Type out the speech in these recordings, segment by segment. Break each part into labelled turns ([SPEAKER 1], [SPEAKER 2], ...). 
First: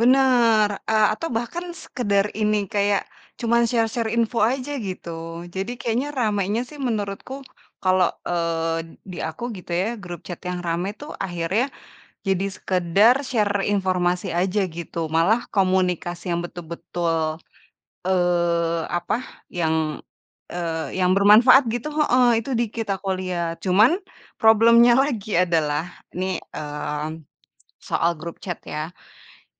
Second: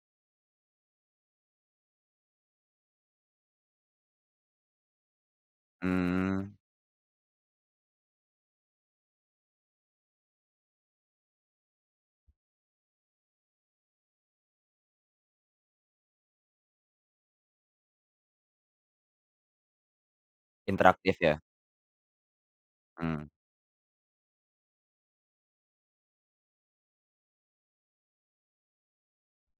[SPEAKER 1] Bener. Eee, atau bahkan sekedar ini kayak, cuman share-share info aja gitu. Jadi kayaknya
[SPEAKER 2] Mmm.
[SPEAKER 1] ramainya sih menurutku kalo, eee, di aku gitu ya grup chat yang rame tuh akhirnya jadi sekedar share informasi aja gitu, malah komunikasi yang betul-betul, eee, apa yang, eee, yang
[SPEAKER 2] Interaktif ya.
[SPEAKER 1] bermanfaat gitu heeh, itu dikit aku
[SPEAKER 2] Mmm.
[SPEAKER 1] liat. Cuman problem-nya lagi adalah nih, mmm, soal grup chat ya.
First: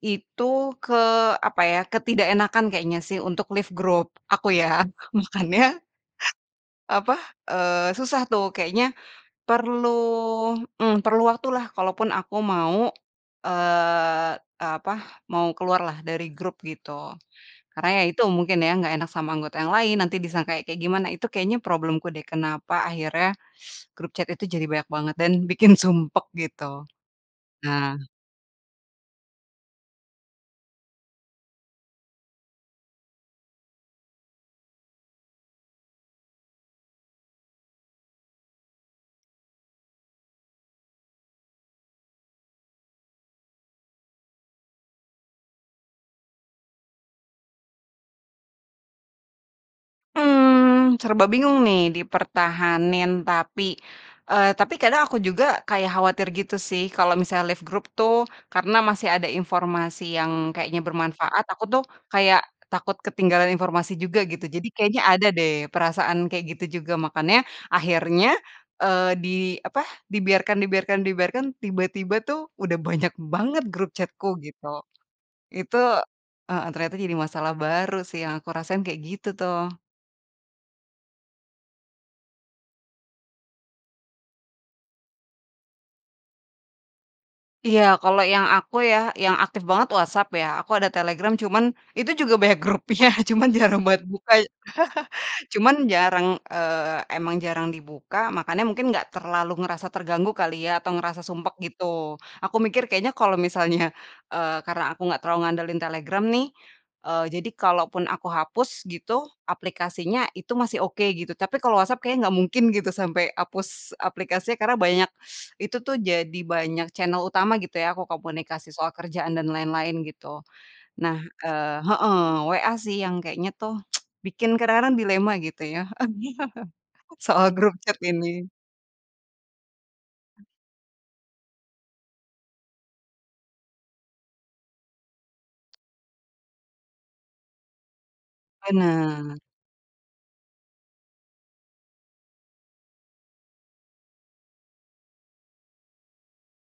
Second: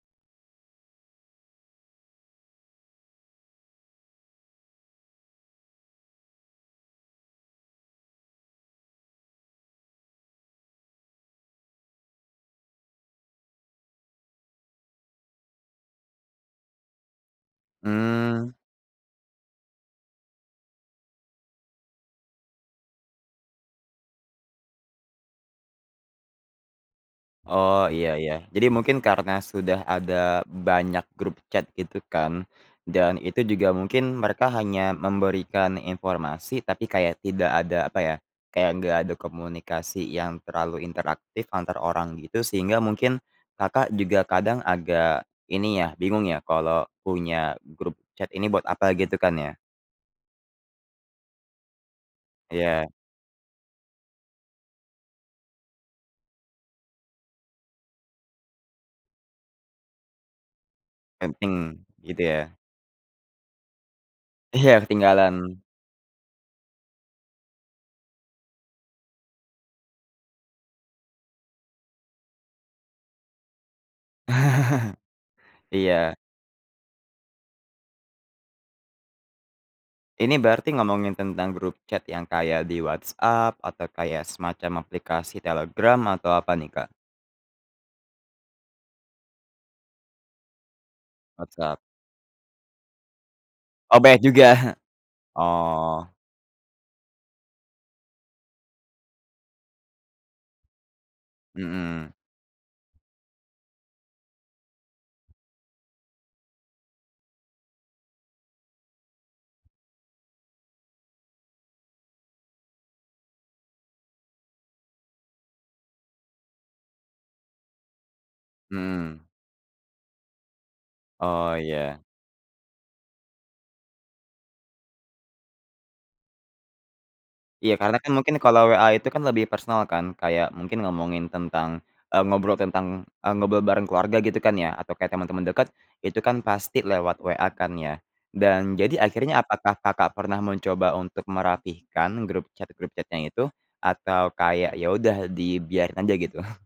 [SPEAKER 1] Itu ke apa ya, ketidakenakan kayaknya sih untuk left grup aku ya. Makannya, apa, eee, susah tuh kayaknya perlu, mmm, perlu waktu lah kalaupun aku mau, eee eee, apa mau keluar lah dari grup gitu. Karena ya itu,
[SPEAKER 2] Mmm.
[SPEAKER 1] mungkin ya, enggak enak sama anggota yang lain, nanti disangka kayak gimana itu kayaknya problem-ku deh, kenapa akhirnya grup chat itu jadi banyak banget dan bikin sumpek gitu.
[SPEAKER 2] Oh,
[SPEAKER 1] Nah
[SPEAKER 2] iya iya. Jadi, mungkin karena sudah ada banyak grup chat gitu kan dan itu juga mungkin mereka hanya memberikan informasi tapi kayak tidak ada apa ya, kayak enggak ada komunikasi yang terlalu interaktif antar orang gitu sehingga mungkin, Kakak juga kadang agak ini ya, bingung ya kalau punya grup chat ini buat apa gitu kan ya.
[SPEAKER 1] Mmm, serba bingung nih
[SPEAKER 2] Iya.
[SPEAKER 1] dipertahanin tapi, eee, tapi kadang aku juga kayak khawatir gitu sih, kalau misalnya left grup tuh karena masih ada informasi yang kayaknya bermanfaat, aku
[SPEAKER 2] Penting,
[SPEAKER 1] tuh
[SPEAKER 2] gitu
[SPEAKER 1] kayak
[SPEAKER 2] ya.
[SPEAKER 1] takut ketinggalan informasi juga gitu. Jadi,
[SPEAKER 2] Iya
[SPEAKER 1] kayaknya ada
[SPEAKER 2] ketinggalan.
[SPEAKER 1] deh perasaan kayak gitu juga, makannya akhirnya, eee, di apa, dibiarkan dibiarkan dibiarkan tiba-tiba tuh udah banyak banget grup chat-ku gitu. Itu
[SPEAKER 2] Iya.
[SPEAKER 1] heeh ternyata jadi masalah baru sih yang aku rasain kayak gitu tuh.
[SPEAKER 2] Ini berarti ngomongin tentang grup chat yang kayak di WhatsApp atau kaya semacam aplikasi Telegram atau apa nih, Kak?
[SPEAKER 1] Iya kalau yang aku ya, yang aktif banget WhatsApp ya, aku ada Telegram cuman
[SPEAKER 2] WhatsApp.
[SPEAKER 1] itu juga banyak grupnya cuman jarang
[SPEAKER 2] Oh,
[SPEAKER 1] banget
[SPEAKER 2] banyak
[SPEAKER 1] buka.
[SPEAKER 2] juga.
[SPEAKER 1] Cuman
[SPEAKER 2] Oh.
[SPEAKER 1] jarang, eee, emang jarang dibuka makannya mungkin enggak terlalu ngerasa terganggu kali ya atau ngerasa sumpek gitu.
[SPEAKER 2] Mhm.
[SPEAKER 1] Aku mikir kayaknya kalau misalnya, eee, karena aku enggak terlalu ngandelin Telegram nih. Eee, jadi kalaupun aku hapus gitu, aplikasinya itu masih oke gitu, tapi kalau WhatsApp kayaknya enggak mungkin gitu sampai hapus aplikasinya karena banyak itu tuh jadi banyak channel utama gitu ya aku komunikasi soal
[SPEAKER 2] Mhm.
[SPEAKER 1] kerjaan dan lain-lain gitu. Nah,
[SPEAKER 2] Oh
[SPEAKER 1] eee
[SPEAKER 2] iya.
[SPEAKER 1] heeh, WA sih yang kayaknya tuh bikin kadang-kadang dilema gitu ya, soal grup
[SPEAKER 2] Iya karena
[SPEAKER 1] chat
[SPEAKER 2] kan mungkin
[SPEAKER 1] ini.
[SPEAKER 2] kalau WA itu kan lebih personal kan, kayak mungkin ngomongin tentang, eee, ngobrol tentang, eee ngobrol bareng keluarga gitu kan ya atau kayak temen-temen deket, itu kan pasti lewat WA kan ya. Dan jadi
[SPEAKER 1] Bener.
[SPEAKER 2] akhirnya apakah, Kakak pernah mencoba untuk merapikan grup chat, grup chat-nya itu, atau kayak ya udah dibiarin aja gitu?